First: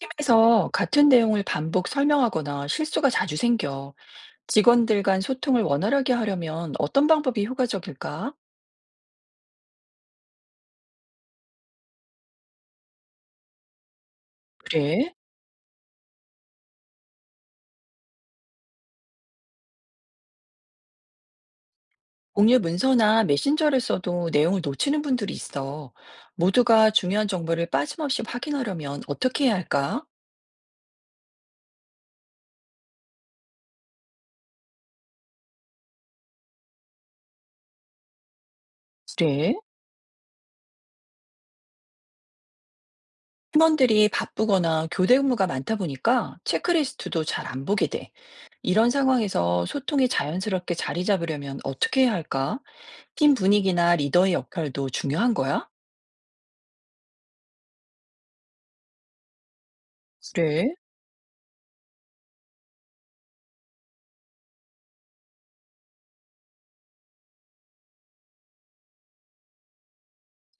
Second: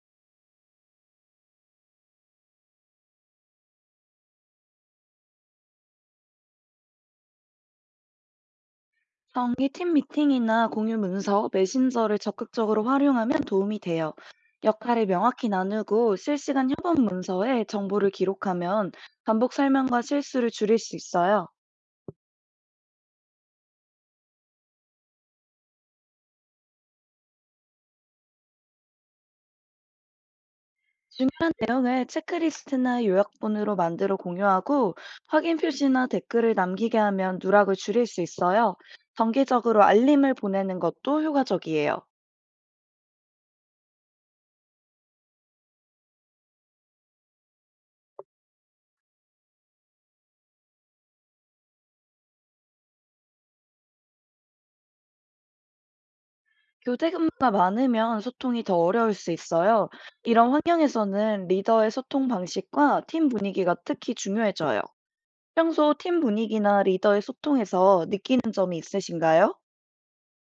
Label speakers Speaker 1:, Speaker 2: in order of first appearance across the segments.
Speaker 1: 팀에서 같은 내용을 반복 설명하거나 실수가 자주 생겨. 직원들 간 소통을 원활하게 하려면 어떤 방법이 효과적일까?
Speaker 2: 정기 팀 미팅이나 공유 문서, 메신저를 적극적으로 활용하면 도움이 돼요. 역할을
Speaker 1: 그래?
Speaker 2: 명확히 나누고 실시간 협업 문서에 정보를 기록하면 반복 설명과 실수를 줄일 수 있어요.
Speaker 1: 공유 문서나 메신저를 써도 내용을 놓치는 분들이 있어. 모두가 중요한 정보를 빠짐없이 확인하려면 어떻게 해야 할까?
Speaker 2: 중요한 내용을 체크리스트나 요약본으로 만들어 공유하고 확인 표시나 댓글을 남기게 하면 누락을 줄일 수 있어요.
Speaker 1: 그래?
Speaker 2: 정기적으로 알림을 보내는 것도 효과적이에요.
Speaker 1: 팀원들이 바쁘거나 교대 근무가 많다 보니까 체크리스트도 잘 안 보게 돼. 이런 상황에서 소통이 자연스럽게 자리 잡으려면 어떻게 해야 할까? 팀 분위기나 리더의 역할도 중요한 거야?
Speaker 2: 교대 근무가 많으면 소통이 더 어려울 수 있어요. 이런
Speaker 1: 그래?
Speaker 2: 환경에서는 리더의 소통 방식과 팀 분위기가 특히 중요해져요. 평소 팀 분위기나 리더의 소통에서 느끼는 점이 있으신가요?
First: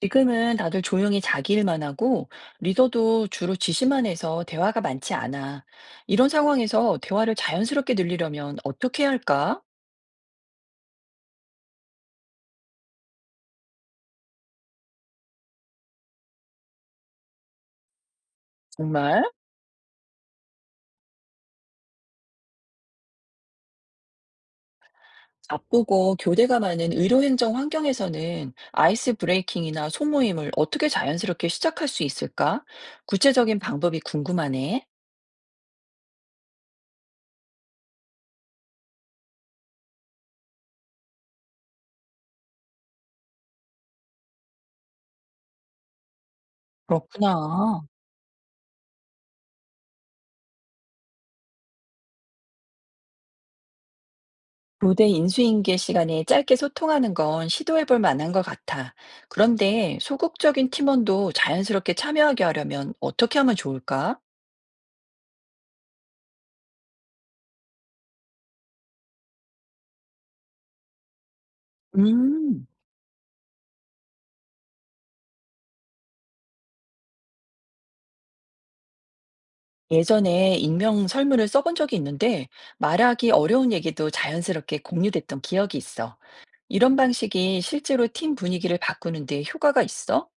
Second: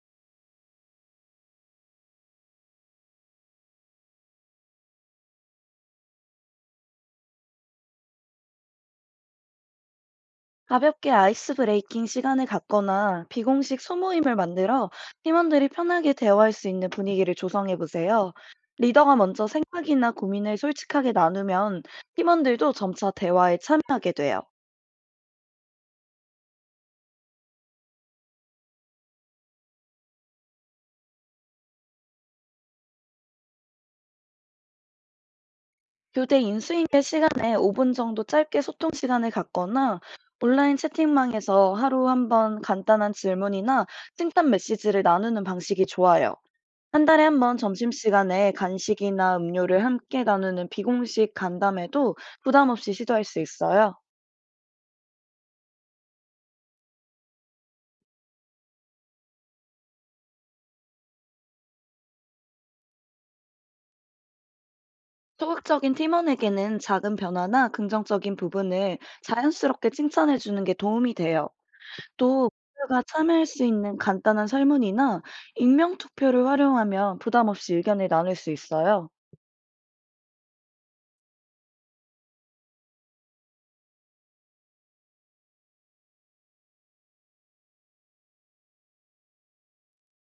Speaker 1: 지금은 다들 조용히 자기 일만 하고 리더도 주로 지시만 해서 대화가 많지 않아. 이런 상황에서 대화를 자연스럽게 늘리려면 어떻게 해야 할까?
Speaker 2: 가볍게 아이스 브레이킹 시간을 갖거나 비공식 소모임을 만들어 팀원들이 편하게 대화할 수 있는 분위기를 조성해 보세요. 리더가
Speaker 1: 정말
Speaker 2: 먼저 생각이나 고민을 솔직하게 나누면 팀원들도 점차 대화에 참여하게 돼요.
Speaker 1: 바쁘고 교대가 많은 의료행정 환경에서는 아이스 브레이킹이나 소모임을 어떻게 자연스럽게 시작할 수 있을까? 구체적인 방법이 궁금하네.
Speaker 2: 교대 인수인계 시간에 5분 정도 짧게 소통 시간을 갖거나 온라인 채팅방에서 하루 한 번 간단한 질문이나 칭찬 메시지를 나누는 방식이 좋아요. 한 달에 한 번
Speaker 1: 그렇구나.
Speaker 2: 점심시간에 간식이나 음료를 함께 나누는 비공식 간담회도 부담 없이 시도할 수 있어요.
Speaker 1: 교대 인수인계 시간에 짧게 소통하는 건 시도해 볼 만한 것 같아. 그런데 소극적인 팀원도 자연스럽게 참여하게 하려면 어떻게 하면 좋을까?
Speaker 2: 소극적인 팀원에게는 작은 변화나 긍정적인 부분을 자연스럽게 칭찬해 주는 게 도움이 돼요. 또
Speaker 1: 음,
Speaker 2: 모두가 참여할 수 있는 간단한 설문이나 익명 투표를 활용하면 부담 없이 의견을 나눌 수 있어요.
Speaker 1: 예전에 익명 설문을 써본 적이 있는데 말하기 어려운 얘기도 자연스럽게 공유됐던 기억이 있어. 이런 방식이 실제로 팀 분위기를 바꾸는데 효과가 있어?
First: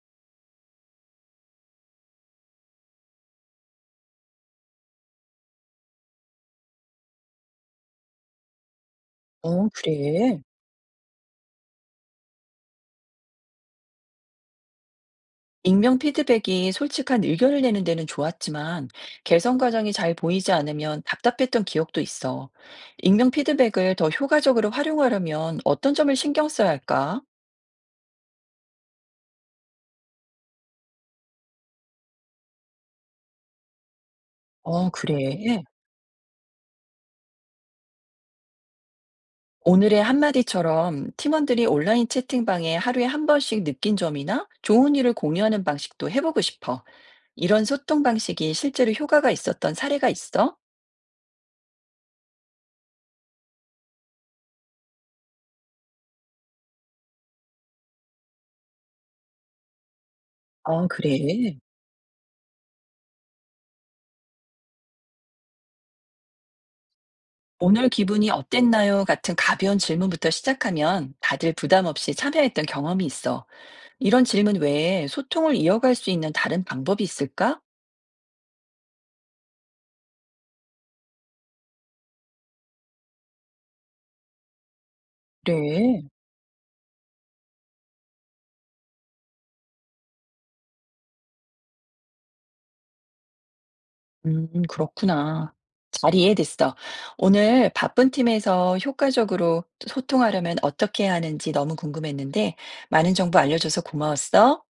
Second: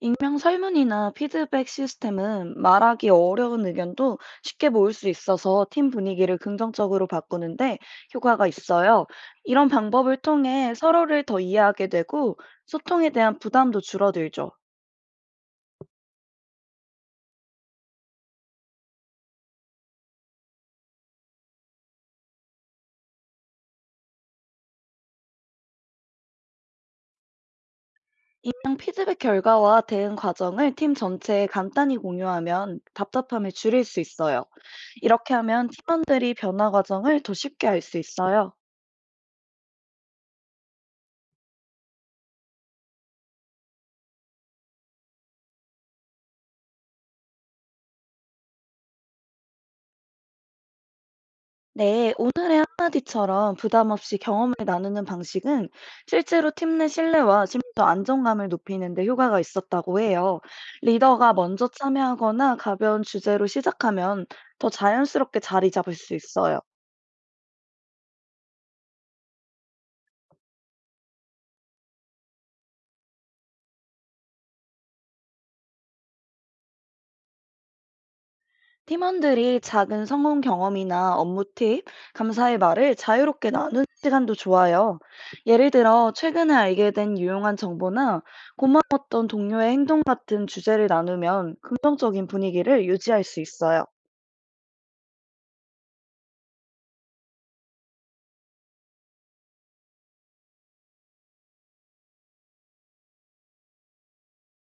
Speaker 2: 익명 설문이나 피드백 시스템은 말하기 어려운 의견도 쉽게 모을 수 있어서 팀 분위기를 긍정적으로 바꾸는데 효과가 있어요.
Speaker 1: 어,
Speaker 2: 이런 방법을
Speaker 1: 그래.
Speaker 2: 통해 서로를 더 이해하게 되고 소통에 대한 부담도 줄어들죠.
Speaker 1: 익명 피드백이 솔직한 의견을 내는 데는 좋았지만 개선 과정이 잘 보이지 않으면 답답했던 기억도 있어. 익명 피드백을 더 효과적으로 활용하려면 어떤 점을 신경 써야 할까?
Speaker 2: 임상 피드백 결과와 대응 과정을 팀 전체에 간단히 공유하면 답답함을 줄일 수 있어요.
Speaker 1: 어,
Speaker 2: 이렇게
Speaker 1: 그래.
Speaker 2: 하면 팀원들이 변화 과정을 더 쉽게 알 수 있어요.
Speaker 1: 오늘의 한마디처럼 팀원들이 온라인 채팅방에 하루에 한 번씩 느낀 점이나 좋은 일을 공유하는 방식도 해보고 싶어. 이런 소통 방식이 실제로 효과가 있었던 사례가 있어?
Speaker 2: 네, 오늘의 한마디처럼 부담 없이 경험을 나누는 방식은 실제로 팀 내 신뢰와 심리적 안정감을 높이는 데 효과가 있었다고 해요.
Speaker 1: 아,
Speaker 2: 리더가
Speaker 1: 그래.
Speaker 2: 먼저 참여하거나 가벼운 주제로 시작하면 더 자연스럽게 자리 잡을 수 있어요.
Speaker 1: "오늘 기분이 어땠나요?" 같은 가벼운 질문부터 시작하면 다들 부담 없이 참여했던 경험이 있어. 이런 질문 외에 소통을 이어갈 수 있는 다른 방법이 있을까?
Speaker 2: 팀원들이 작은 성공 경험이나 업무 팁, 감사의 말을 자유롭게 나누는 시간도 좋아요. 예를
Speaker 1: 그래.
Speaker 2: 들어, 최근에 알게 된 유용한 정보나 고마웠던 동료의 행동 같은 주제를 나누면 긍정적인 분위기를 유지할 수 있어요.
Speaker 1: 그렇구나. 잘 이해됐어. 오늘 바쁜 팀에서 효과적으로 소통하려면 어떻게 해야 하는지 너무 궁금했는데 많은 정보 알려줘서 고마웠어.